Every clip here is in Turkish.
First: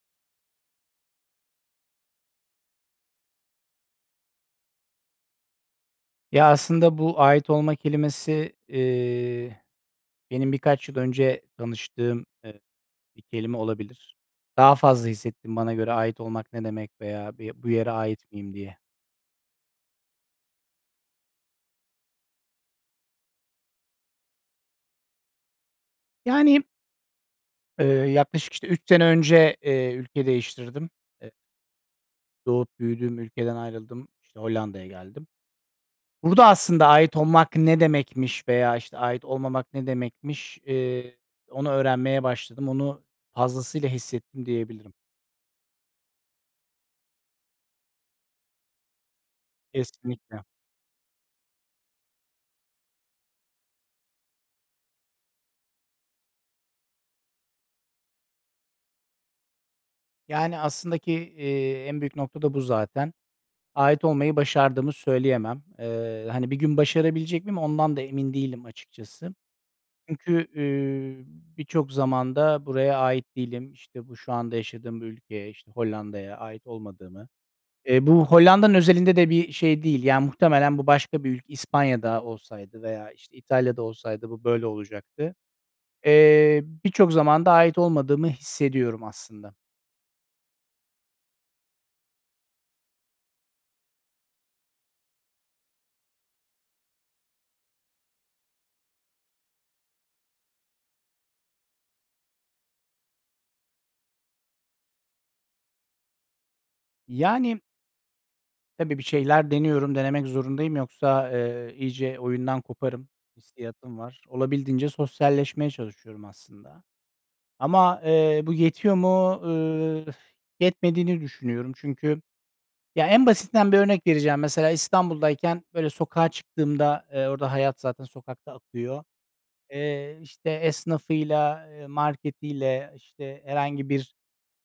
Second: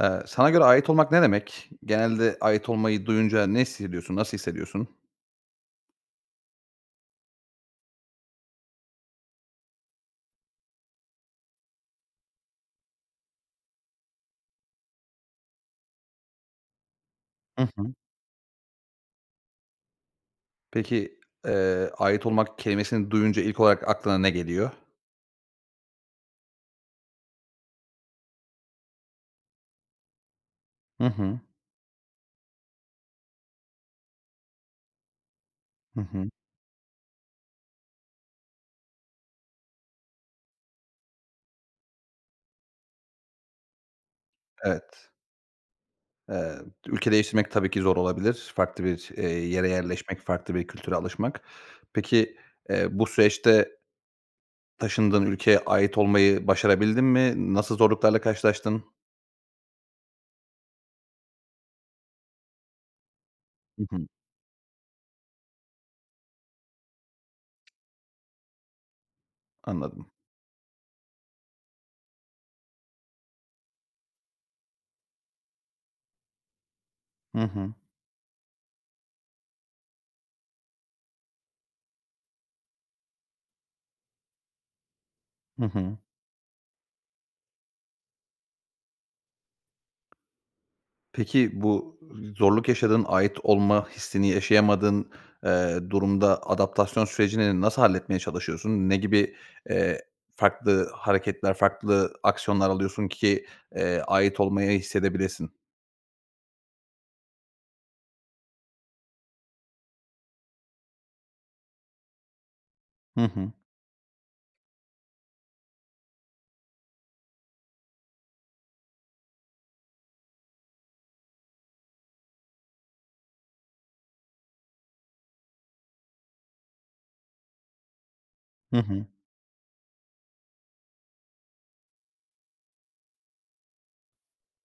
Eee, sana göre ait olmak ne demek? Genelde ait olmayı duyunca ne hissediyorsun? Nasıl hissediyorsun? Ya, aslında bu ait olma kelimesi, iii, benim birkaç yıl önce tanıştığım, ııı, bir kelime olabilir. Daha fazla hissettim bana göre ait olmak ne demek veya bir, Hı bu yere hı. ait miyim, diye. Peki, eee, ait olmak kelimesini duyunca ilk olarak aklına ne geliyor? Yani Eee, yaklaşık, işte, 3 sene önce, iii, ülke değiştirdim. Hı E hı. Doğup büyüdüğüm ülkeden ayrıldım, işte, Hollanda'ya geldim. Hı hı. Burada aslında ait olmak ne demekmiş veya, işte, ait olmamak ne demekmiş, ııı, onu öğrenmeye başladım. Onu fazlasıyla hissettim diyebilirim. Evet. Eee, ülke değiştirmek tabii ki zor olabilir. Farklı bir, eee, yere yerleşmek, Kesinlikle. farklı bir kültüre alışmak. Peki, eee, bu süreçte taşındığın ülkeye ait olmayı başarabildin mi? Nasıl zorluklarla karşılaştın? Yani, aslında ki, eee, en büyük nokta da bu zaten. Hı Ait hı. olmayı başardığımı söyleyemem. Eee, hani, bir gün başarabilecek miyim ondan da emin değilim açıkçası. Anladım. Çünkü, iii, birçok zaman da buraya ait değilim, işte, bu şu anda yaşadığım bu ülkeye, işte, Hollanda'ya ait olmadığımı Hı hı. E, bu Hollanda'nın özelinde de bir şey değil, yani, muhtemelen bu başka bir ülk İspanya da olsaydı veya, işte, İtalya da olsaydı bu böyle olacaktı. Hı hı. Eee, birçok zamanda ait olmadığımı hissediyorum aslında. Peki, bu z zorluk yaşadığın, ait olma hissini yaşayamadığın, eee, durumda adaptasyon sürecini nasıl halletmeye çalışıyorsun? Ne gibi, eee, farklı hareketler, farklı aksiyonlar alıyorsun ki, eee, ait olmayı hissedebilesin? Yani. Tabii, bir şeyler deniyorum, denemek zorundayım yoksa, eee, iyice oyundan koparım Hı hı. hissiyatım var. Olabildiğince sosyalleşmeye çalışıyorum aslında ama, eee, bu yetiyor mu, ııı, ıh, yetmediğini düşünüyorum. Çünkü, ya, en basitinden bir örnek vereceğim, mesela İstanbul'dayken, böyle, sokağa çıktığımda, eee, orada hayat zaten sokakta Hı akıyor, hı. eee, işte, esnafıyla, eee, marketiyle, işte, herhangi bir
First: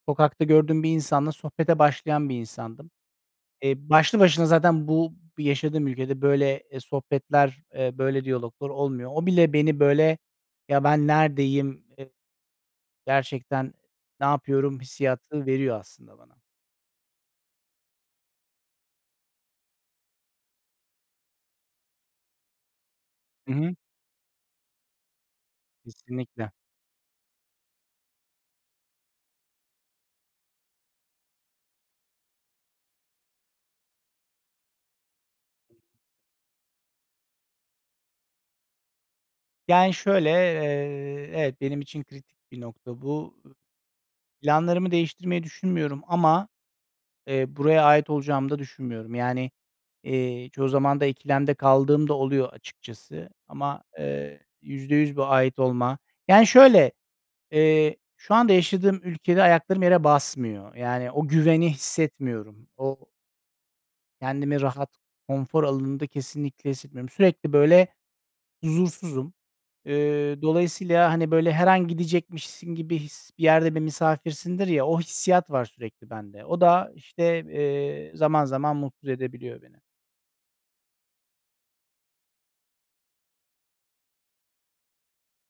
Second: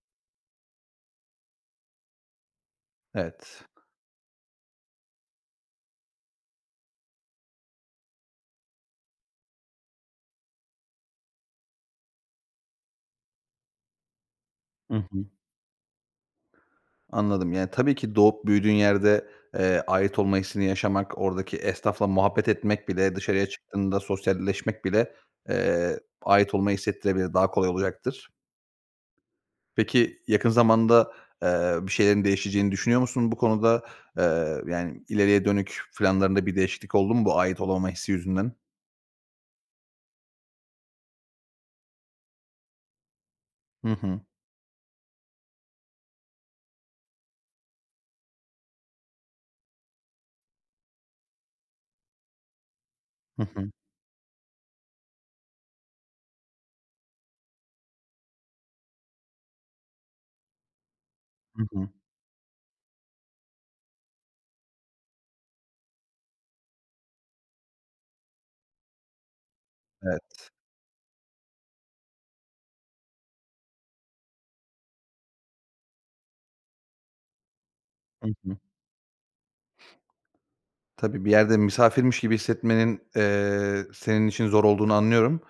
sokakta gördüğüm bir insanla sohbete başlayan bir insandım. Evet. Eee, başlı başına zaten bu yaşadığım, ülkede, böyle, eee, sohbetler, eee, böyle, diyaloglar olmuyor. O bile beni, böyle, "Ya, ben neredeyim, ııı, gerçekten ne yapıyorum?" Hı hı. hissiyatı veriyor aslında bana. Anladım. Yani, tabii ki doğup büyüdüğün yerde, eee, ait olma hissini yaşamak, oradaki esnafla muhabbet etmek bile dışarıya Hı hı. çıktığında sosyalleşmek bile, eee, Kesinlikle. ait olmayı hissettirebilir. Daha kolay olacaktır. Peki, yakın zamanda, eee, bir şeylerin değişeceğini düşünüyor musun bu konuda? Eee, yani, ileriye dönük planlarında bir değişiklik oldu mu bu ait olamama hissi yüzünden? Yani, şöyle, eee, evet, benim için kritik bir nokta bu. Hı hı. Planlarımı değiştirmeyi düşünmüyorum ama, eee, buraya ait olacağımı da düşünmüyorum. Yani, eee, çoğu zaman da ikilemde kaldığım da oluyor, açıkçası. Hı hı. Ama eee, %100 bu ait olma, yani, şöyle, eee, şu anda yaşadığım ülkede ayaklarım yere basmıyor. Yani, o Hı güveni hı. hissetmiyorum. O kendimi rahat konfor alanında kesinlikle hissetmiyorum. Sürekli, böyle, huzursuzum. Eee, Evet. dolayısıyla, hani, böyle, her an gidecekmişsin gibi his, bir yerde bir misafirsindir, ya, o hissiyat var sürekli bende. O da, işte, eee, Hı zaman hı. zaman mutsuz edebiliyor beni. Tabii, bir yerde misafirmiş gibi hissetmenin, eee, senin için zor olduğunu anlıyorum.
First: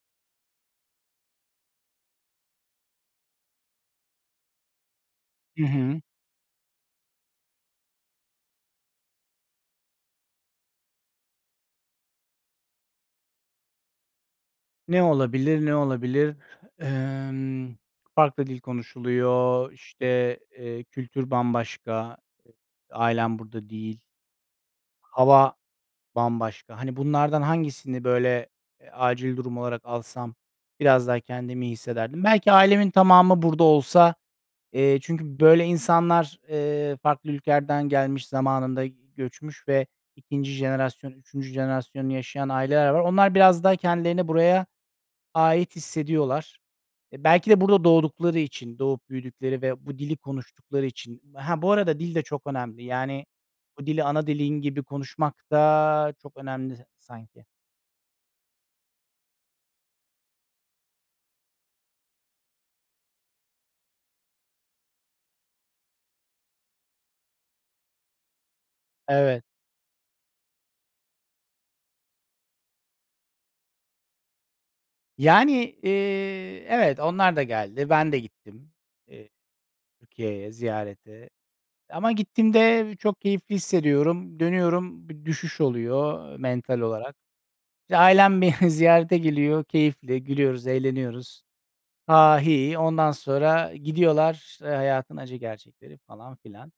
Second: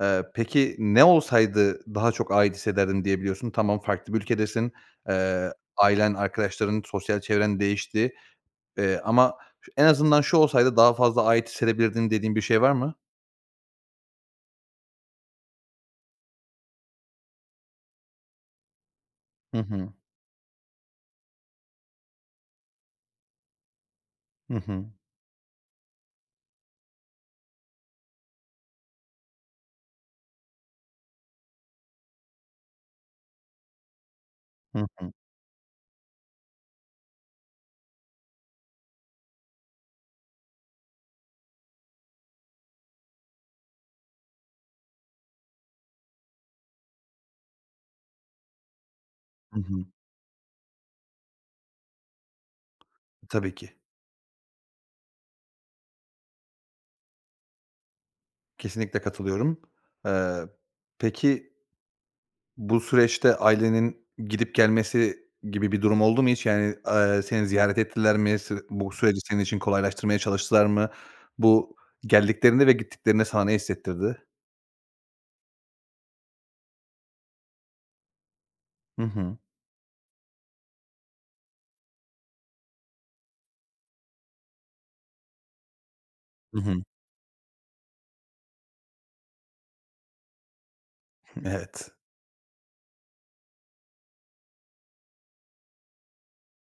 Eee, peki ne olsaydı daha çok ait hissederdim diyebiliyorsun? Tamam, farklı bir ülkedesin. Eee, Hı hı. ailen, arkadaşların, sosyal çevren değişti. Eee, ama en azından şu olsaydı daha fazla ait hissedebilirdim dediğin bir şey var mı? Ne olabilir, ne olabilir? Emm, farklı dil Hı konuşuluyor, hı. işte, eee, kültür bambaşka, ailem burada değil Hı hı. hava bambaşka, hani, bunlardan hangisini, böyle, eee, acil durum olarak alsam biraz daha kendimi iyi hissederdim? Belki ailemin tamamı burada olsa, Hı eee, hı. çünkü böyle insanlar, eee, farklı ülkelerden gelmiş, zamanında göçmüş ve 2'nci jenerasyon, 3'üncü jenerasyonunu yaşayan aileler var. Onlar biraz daha kendilerini buraya ait hissediyorlar. E, belki de burada doğdukları için, doğup Hı büyüdükleri hı. ve bu dili konuştukları için, ha, bu arada, dil de çok önemli, yani, Tabii ki. bu dili ana dilin gibi konuşmak da çok önemli sanki. Kesinlikle katılıyorum. Eee, peki bu süreçte ailenin gidip gelmesi gibi bir durum oldu mu hiç? Yani, eee, seni ziyaret ettiler mi? Se bu süreci senin Evet. için kolaylaştırmaya çalıştılar mı? Bu, geldiklerinde ve gittiklerinde sana ne hissettirdi? Yani, eee, evet, onlar da geldi, ben de gittim, Hı eee, hı. Türkiye'ye ziyarete. Ama gittiğimde çok keyifli hissediyorum, dönüyorum, bir düşüş oluyor Hı mental hı. olarak. İşte, ailem beni ziyarete geliyor, keyifli, gülüyoruz, eğleniyoruz, Evet. "ha ha, hi hi" ondan sonra gidiyorlar, eee, hayatın acı gerçekleri falan filan.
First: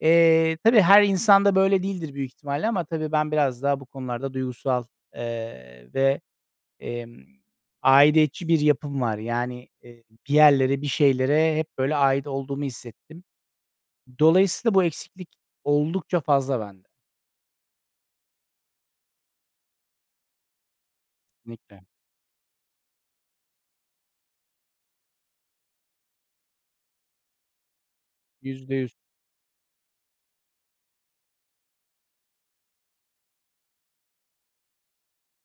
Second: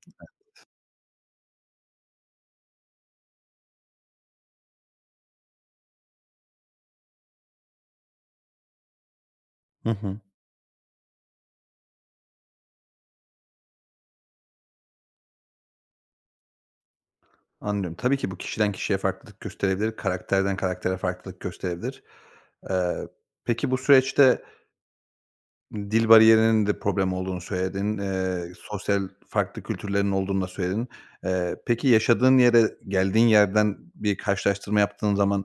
Eee, Evet. tabii her insan da böyle değildir büyük ihtimalle ama tabii ben biraz daha bu konularda duygusal, eee, ve, emm, aidiyetçi bir yapım var. Yani, Hı eee, hı. bir yerlere, bir şeylere hep, böyle, ait olduğumu hissettim. Dolayısıyla bu eksiklik oldukça fazla bende. Anlıyorum. Tabii ki bu kişiden kişiye farklılık gösterebilir, karakterden karaktere farklılık [unintelligible] gösterebilir. Eee, peki bu süreçte dil bariyerinin de problem olduğunu söyledin, eee, %100 sosyal farklı kültürlerin olduğunu da söyledin. Eee, peki yaşadığın yere, geldiğin yerden bir karşılaştırma yaptığın zaman,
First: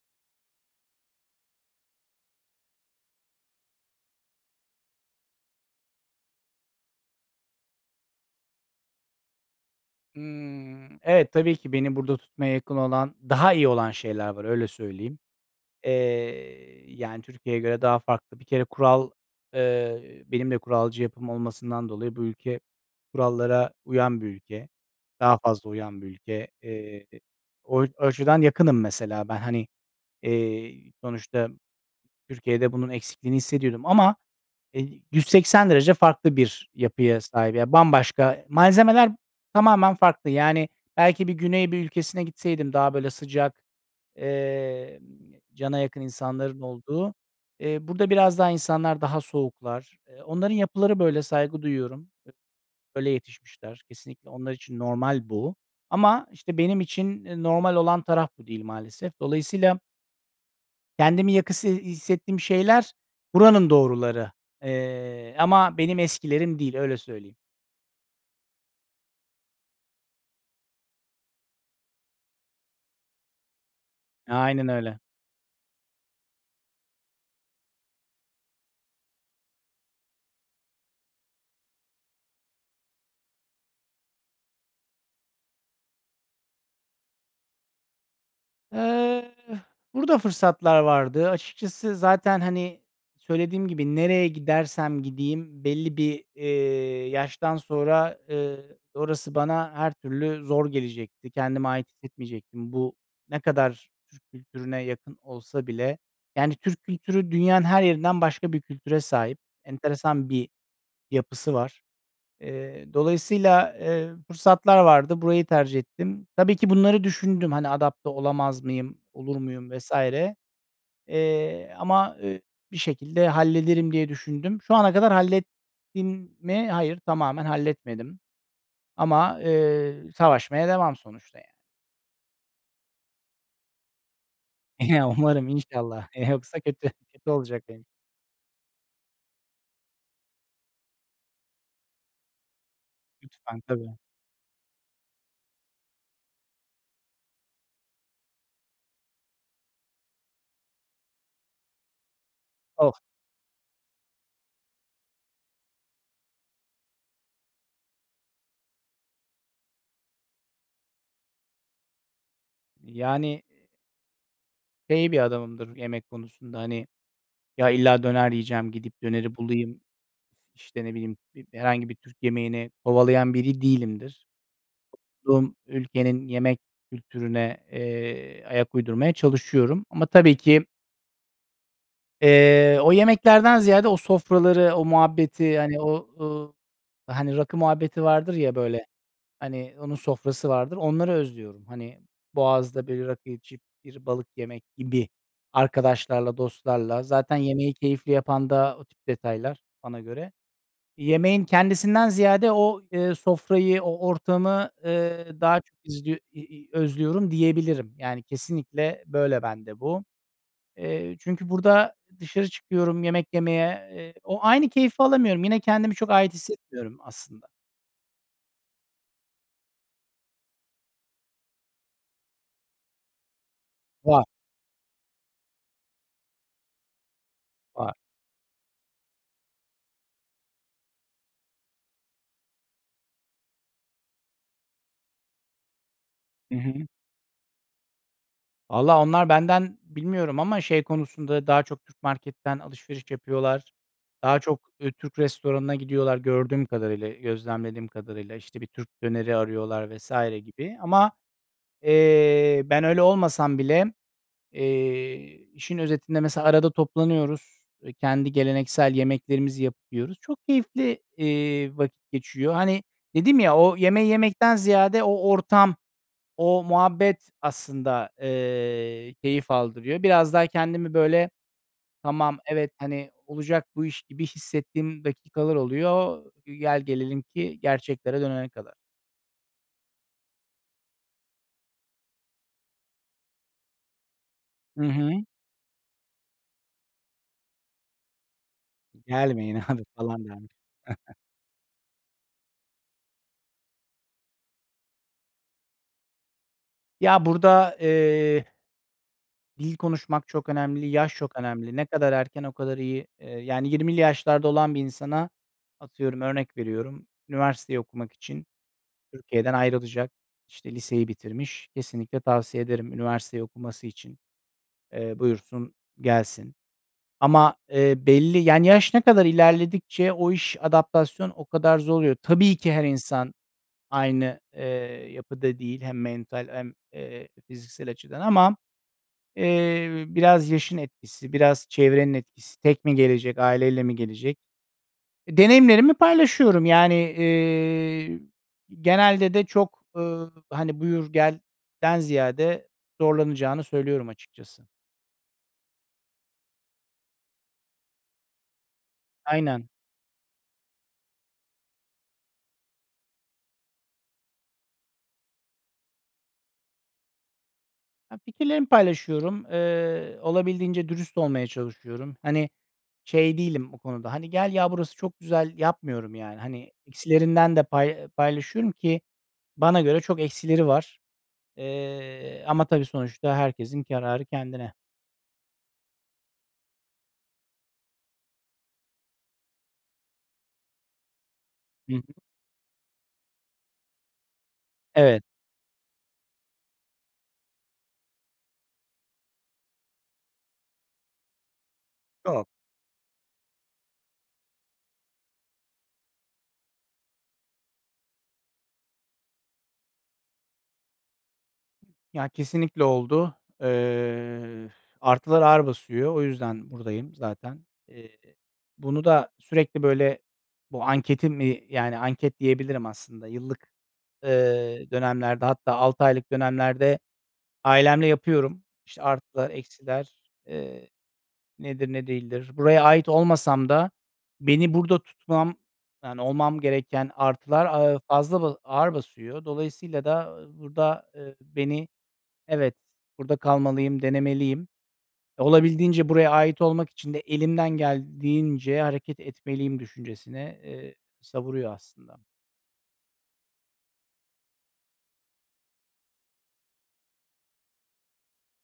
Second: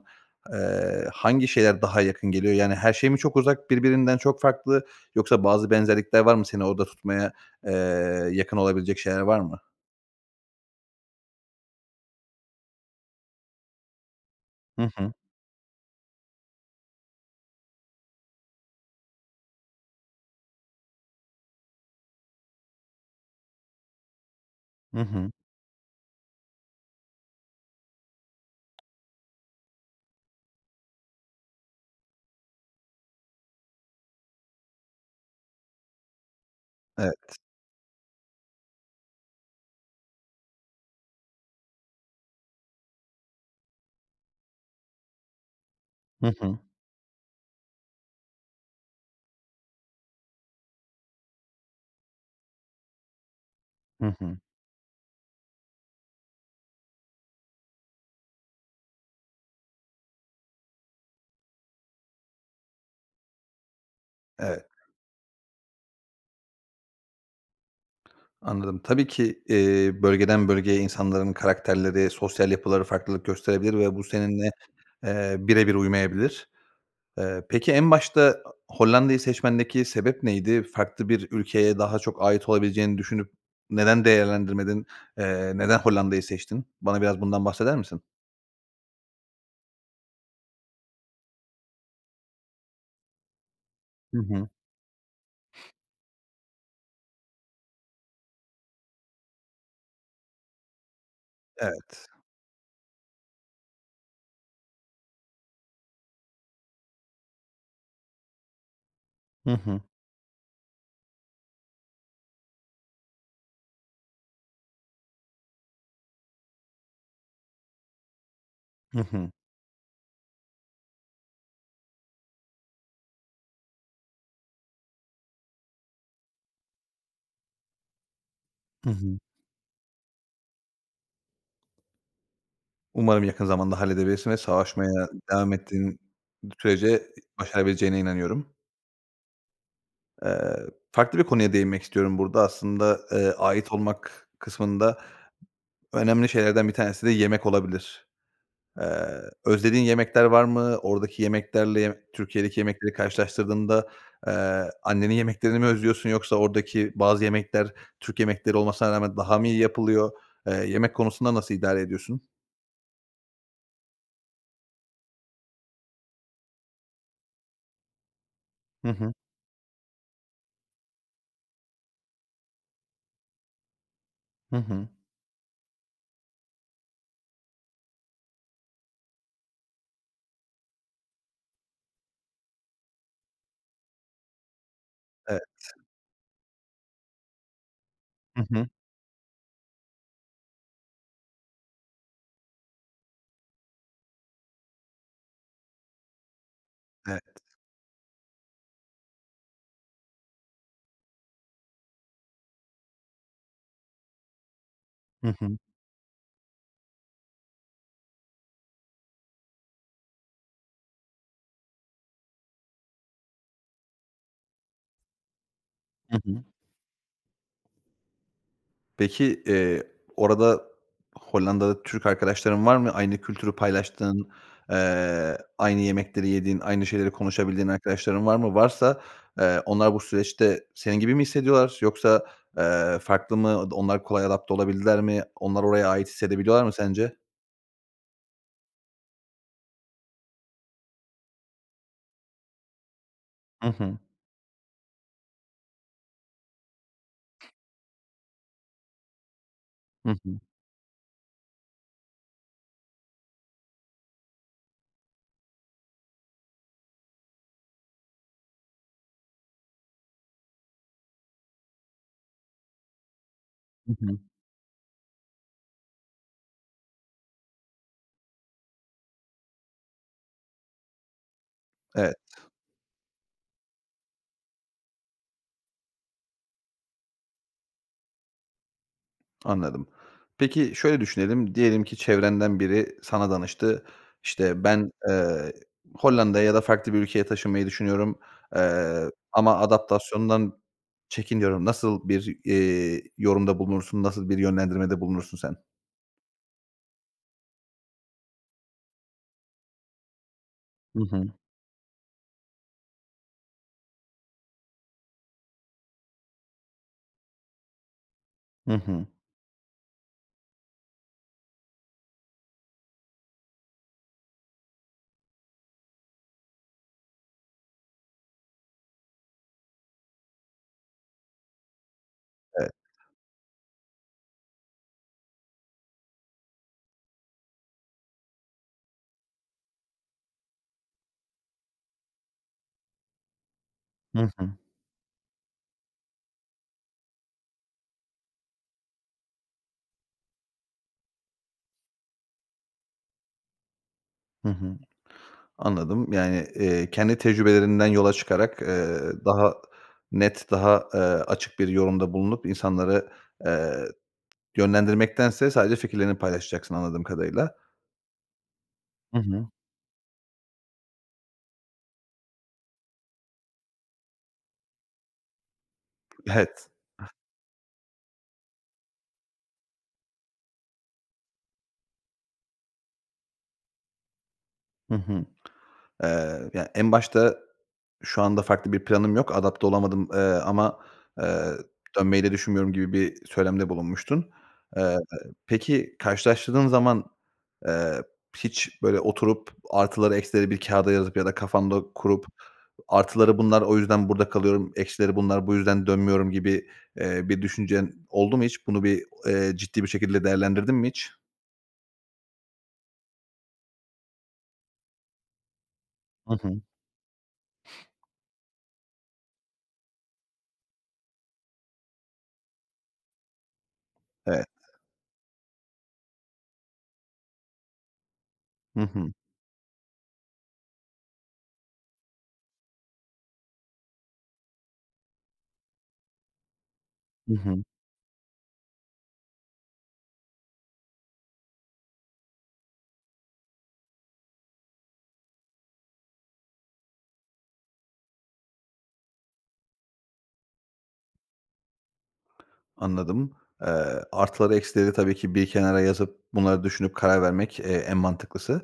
eee, hangi şeyler daha yakın geliyor? Yani, her şey mi çok uzak, birbirinden çok farklı, yoksa bazı benzerlikler var mı? Seni orada tutmaya, eee, yakın olabilecek şeyler var mı? Hımm. Evet, tabii ki beni burada tutmaya yakın olan, daha iyi olan şeyler var, öyle Hı hı. söyleyeyim. Eee, yani, Türkiye'ye göre daha farklı. Bir kere kural, eee, benim de kuralcı yapım olmasından dolayı, bu ülke kurallara uyan bir ülke. Hı hı. Daha fazla uyan bir ülke. Eee, o açıdan yakınım mesela ben. Hani, eee, sonuçta Türkiye'de bunun eksikliğini hissediyordum ama, eee, 180 derece farklı bir yapıya Evet. sahip, ya, bambaşka, malzemeler tamamen farklı. Yani, belki bir Güney bir ülkesine gitseydim daha, böyle, sıcak, emm, cana yakın Hı hı. insanların olduğu, eee, burada biraz daha insanlar daha soğuklar. Eee, onların yapıları böyle, saygı duyuyorum, böyle yetişmişler. Hı Kesinlikle hı. onlar için normal bu. Ama, işte, benim için, eee, normal olan taraf bu değil maalesef. Dolayısıyla kendimi yakın hissettiğim şeyler buranın doğruları, Evet. eee, ama benim eskilerim değil, öyle söyleyeyim. Anladım, tabii ki, eee, bölgeden bölgeye insanların karakterleri, sosyal yapıları farklılık gösterebilir ve bu seninle, Aynen öyle. eee, birebir uymayabilir. Eee, peki en başta a Hollanda'yı seçmendeki sebep neydi? Farklı bir ülkeye daha çok ait olabileceğini düşünüp neden değerlendirmedin? Eee, neden Hollanda'yı seçtin? Bana biraz bundan bahseder misin? Eh, burada fırsatlar vardı açıkçası, zaten, hani, söylediğim gibi, Hı nereye hı. gidersem gideyim belli bir, eee, yaştan sonra, ııı, orası bana her türlü zor gelecekti, kendime ait Evet. hissetmeyecektim. Bu, ne kadar Türk kültürüne yakın olsa bile, yani, Türk kültürü dünyanın her yerinden başka bir kültüre sahip, Hı hı. enteresan bir yapısı var. Eee, dolayısıyla, eee, fırsatlar vardı, burayı tercih ettim. Tabii ki bunları düşündüm, hani, adapte olamaz mıyım, Hı hı. olur muyum, vs. eee, ama, eee, bir şekilde hallederim diye düşündüm. Şu ana kadar hallettim mi? Hayır, tamamen halletmedim Hı hı. ama, eee, savaşmaya devam, sonuçta, yani. Umarım yakın zamanda halledebilirsin ve savaşmaya Ya, umarım devam ettiğin inşallah, eee, yoksa kötü. sürece Kötü olacak benim başarabileceğine inanıyorum. Eee, farklı bir konuya değinmek istiyorum burada aslında, eee, Lütfen, ait tabii. olmak kısmında önemli şeylerden bir tanesi de yemek olabilir. Eee, özlediğin yemekler var mı? Oradaki yemeklerle, ye Türkiye'deki yemekleri Oh. karşılaştırdığında, eee, annenin yemeklerini mi özlüyorsun yoksa oradaki bazı yemekler Türk yemekleri olmasına rağmen daha mı iyi yapılıyor? Eee, yemek konusunda nasıl idare ediyorsun? Yani şey bir adamımdır yemek konusunda, hani, ya, illa döner yiyeceğim, Hı gidip hı. döneri bulayım, işte, ne bileyim, bi herhangi bir Türk yemeğini kovalayan biri değilimdir. Hı hı. bulunduğum ülkenin yemek kültürüne, eee, ayak uydurmaya çalışıyorum ama, tabii ki eee, o yemeklerden ziyade o sofraları, o Evet. muhabbeti, hani, o, ııı, hani, rakı muhabbeti vardır Hı ya, hı. böyle, hani, onun sofrası vardır, onları özlüyorum. Hani, boğazda bir rakı içip bir balık yemek gibi. Arkadaşlarla, dostlarla zaten Evet. yemeği keyifli yapan da o tip detaylar bana göre. Yemeğin kendisinden ziyade o, eee, sofrayı, o ortamı, eee, Hı hı. daha izliyor i i özlüyorum diyebilirim. Yani, kesinlikle böyle bende bu. Eee, çünkü burada dışarı çıkıyorum yemek yemeye, eee, o aynı keyfi alamıyorum, yine kendimi çok Hı ait hı. hissetmiyorum aslında. Peki, eee, orada Hollanda'da Türk arkadaşların var mı? Aynı kültürü Var. paylaştığın, eee, aynı yemekleri yediğin, aynı şeyleri konuşabildiğin Var. arkadaşların var mı? Varsa, eee, onlar bu süreçte senin gibi mi hissediyorlar yoksa, eee, farklı mı? Onlar kolay adapte olabildiler mi? Onlar oraya ait Hı hissedebiliyorlar mı hı. sence? Valla, onlar benden bilmiyorum ama şey konusunda daha çok Türk marketten alışveriş Hı yapıyorlar. hı. Daha çok, ııı, Türk restoranına gidiyorlar gördüğüm kadarıyla, gözlemlediğim kadarıyla. İşte, bir Türk döneri arıyorlar Hı vs. hı. gibi ama, eee, ben öyle olmasam bile, eee, işin özetinde mesela arada toplanıyoruz, eee, kendi geleneksel yemeklerimizi yapıp yiyoruz. Çok keyifli, eee, vakit geçiyor. Hani, dedim ya, o Hı yemeği hı. yemekten ziyade o ortam, o muhabbet aslında, eee, keyif aldırıyor. Biraz daha kendimi, böyle, Evet. tamam, evet, hani, olacak bu iş gibi hissettiğim dakikalar oluyor, gel gelelim ki gerçeklere dönene kadar. Anladım. Peki, şöyle düşünelim, diyelim ki çevrenden biri sana danıştı. İşte, Hı ben, hı. eee, Hollanda'ya ya da farklı bir ülkeye taşınmayı düşünüyorum, eee, Gelmeyin ama abi, falan dermişim. adaptasyondan çekiniyorum. Nasıl bir, eee, yorumda bulunursun? Nasıl bir yönlendirmede bulunursun sen? Ya, burada, eee dil konuşmak çok önemli, Hı yaş hı. çok önemli. Ne kadar erken o kadar iyi. Eee, yani, 20'li yaşlarda olan bir insana, atıyorum, örnek veriyorum, üniversiteyi okumak için Hı hı. Türkiye'den ayrılacak, işte, liseyi bitirmiş, kesinlikle tavsiye ederim üniversiteyi okuması için. Eee, buyursun gelsin ama, eee, belli, yani, yaş ne kadar ilerledikçe o iş, adaptasyon o kadar zor oluyor. Tabii Evet. ki her insan aynı, eee, yapıda değil hem mental hem, eee, fiziksel açıdan ama, eee, biraz yaşın etkisi, biraz çevrenin etkisi, tek mi gelecek, aileyle mi Hı gelecek? hı. E, deneyimlerimi paylaşıyorum, yani, eee, genelde de çok, ııı, hani, buyur gelden ziyade zorlanacağını söylüyorum Hı hı. açıkçası. Anladım. Yani, eee, kendi tecrübelerinden yola çıkarak, eee, daha Aynen. net, daha, eee, açık bir yorumda bulunup insanları, eee, yönlendirmektense sadece fikirlerini paylaşacaksın anladığım kadarıyla. Ya, fikirlerimi Hı paylaşıyorum, hı. eee, olabildiğince dürüst olmaya çalışıyorum. Hani, şey değilim o konuda, hani, gel ya, burası çok güzel, yapmıyorum. Yani, Evet. hani, [unintelligible] eksilerinden de pay paylaşıyorum ki bana göre çok eksileri var. Eee, ama, tabii, sonuçta herkesin kararı kendine. Hı hı. Eee, ya, en başta, şu anda farklı bir planım yok. Adapte olamadım, eee, ama, eee, Hı hı. dönmeyi de düşünmüyorum gibi bir söylemde bulunmuştun. Eee, Evet. peki, karşılaştırdığın zaman, eee, hiç böyle oturup artıları eksileri bir kâğıda yazıp ya da kafanda kurup [unintelligible] artıları bunlar, o yüzden burada kalıyorum. Eksileri bunlar. Bu yüzden dönmüyorum gibi, eee, bir düşüncen oldu mu hiç? Bunu bir, eee, ciddi, bir, şekilde değerlendirdin mi hiç? Ya, kesinlikle oldu. Eee, artılar ağır basıyor. O Hı hı. yüzden buradayım zaten. Eee, bunu da sürekli, böyle, bu anketi mi, yani, anket diyebilirim aslında. Yıllık, Evet. eee, dönemlerde, hatta 6 aylık dönemlerde ailemle yapıyorum. Hı İşte, hı. artılar, eksiler, eee, nedir, ne değildir? Buraya ait olmasam da beni burada tutmam yani, olmam gereken Hı hı. artılar, aaa, fazla, ba ağır basıyor. Dolayısıyla da, ııı, burada, ııı, beni, evet, burada kalmalıyım, denemeliyim. Olabildiğince buraya ait olmak için de elimden geldiğince hareket etmeliyim düşüncesine, eee, savuruyor aslında. Anladım. Eee, artıları, eksileri tabii ki bir kenara yazıp bunları düşünüp karar vermek, eee, en mantıklısı.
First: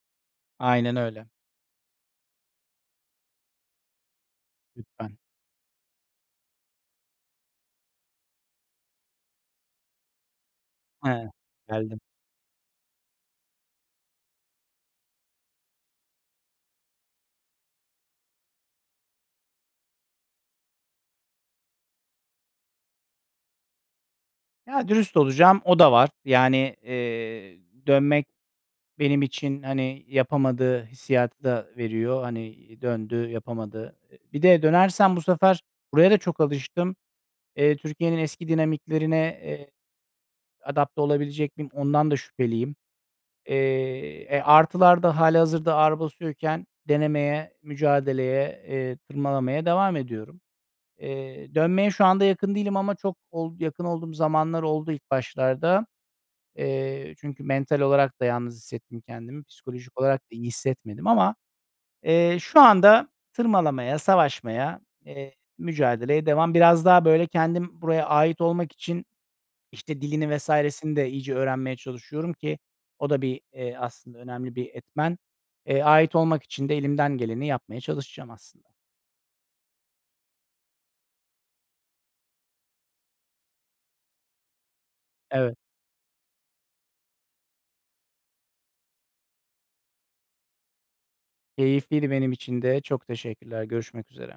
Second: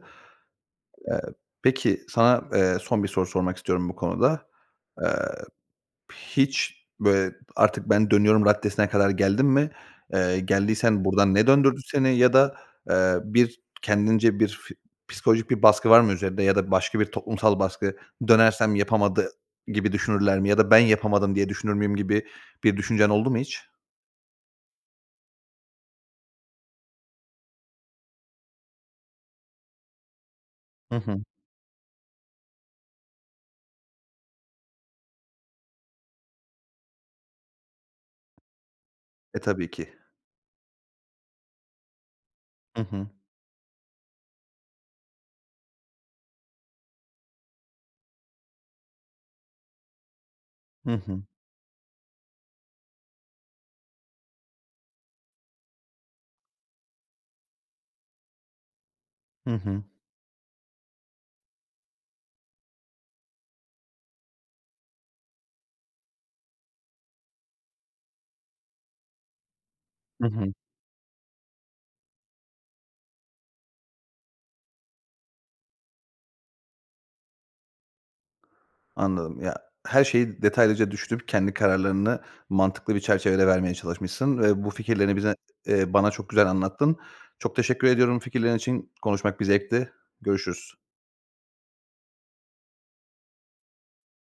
Aynen Eee, öyle. peki, sana, eee, son bir soru sormak istiyorum bu konuda. Eee, Lütfen. hiç, böyle, artık ben dönüyorum raddesine kadar geldin mi? Eee, geldiysen [unintelligible] buradan ne döndürdü Geldim. seni ya da, eee, bir kendince bir fi psikolojik bir baskı var mı üzerinde ya da başka bir toplumsal baskı, dönersem yapamadı gibi düşünürler mi? Ya da ben yapamadım diye düşünür müyüm gibi bir düşüncen oldu mu hiç? Ya, dürüst olacağım, o da var. Yani, eee, dönmek benim için, hani, yapamadığı Hı hı. hissiyatı da veriyor. Hani, döndü, yapamadı. Bir de dönersem bu sefer buraya da çok alıştım. Eee, Türkiye'nin eski E, dinamiklerine, tabii eee, ki. adapte olabilecek miyim? Ondan da şüpheliyim. Hı hı. Eee, e, artılar da hâlihazırda ağır basıyorken denemeye, mücadeleye, eee, tırmalamaya devam ediyorum. Hı hı. Eee, dönmeye şu anda yakın değilim ama çok ol yakın olduğum zamanlar oldu ilk başlarda. Eee, çünkü mental olarak da yalnız hissettim kendimi, Hı hı. psikolojik olarak da iyi hissetmedim ama, eee, şu anda tırmalamaya, savaşmaya, eee, mücadeleye devam. Biraz daha böyle kendim buraya ait olmak için, işte, Hı dilini, hı. vs.sini de iyice öğrenmeye çalışıyorum ki o da bir, eee, aslında önemli bir etmen. Eee, ait olmak için de elimden geleni yapmaya çalışacağım aslında. Anladım. Ya, her şeyi detaylıca düşünüp kendi kararlarını mantıklı bir çerçevede vermeye çalışmışsın ve bu fikirlerini bize Evet. eee, bana çok güzel anlattın. Çok teşekkür ediyorum bu fikirlerin için. Konuşmak bir zevkti. Görüşürüz. Keyifliydi benim için de çok teşekkürler, görüşmek üzere.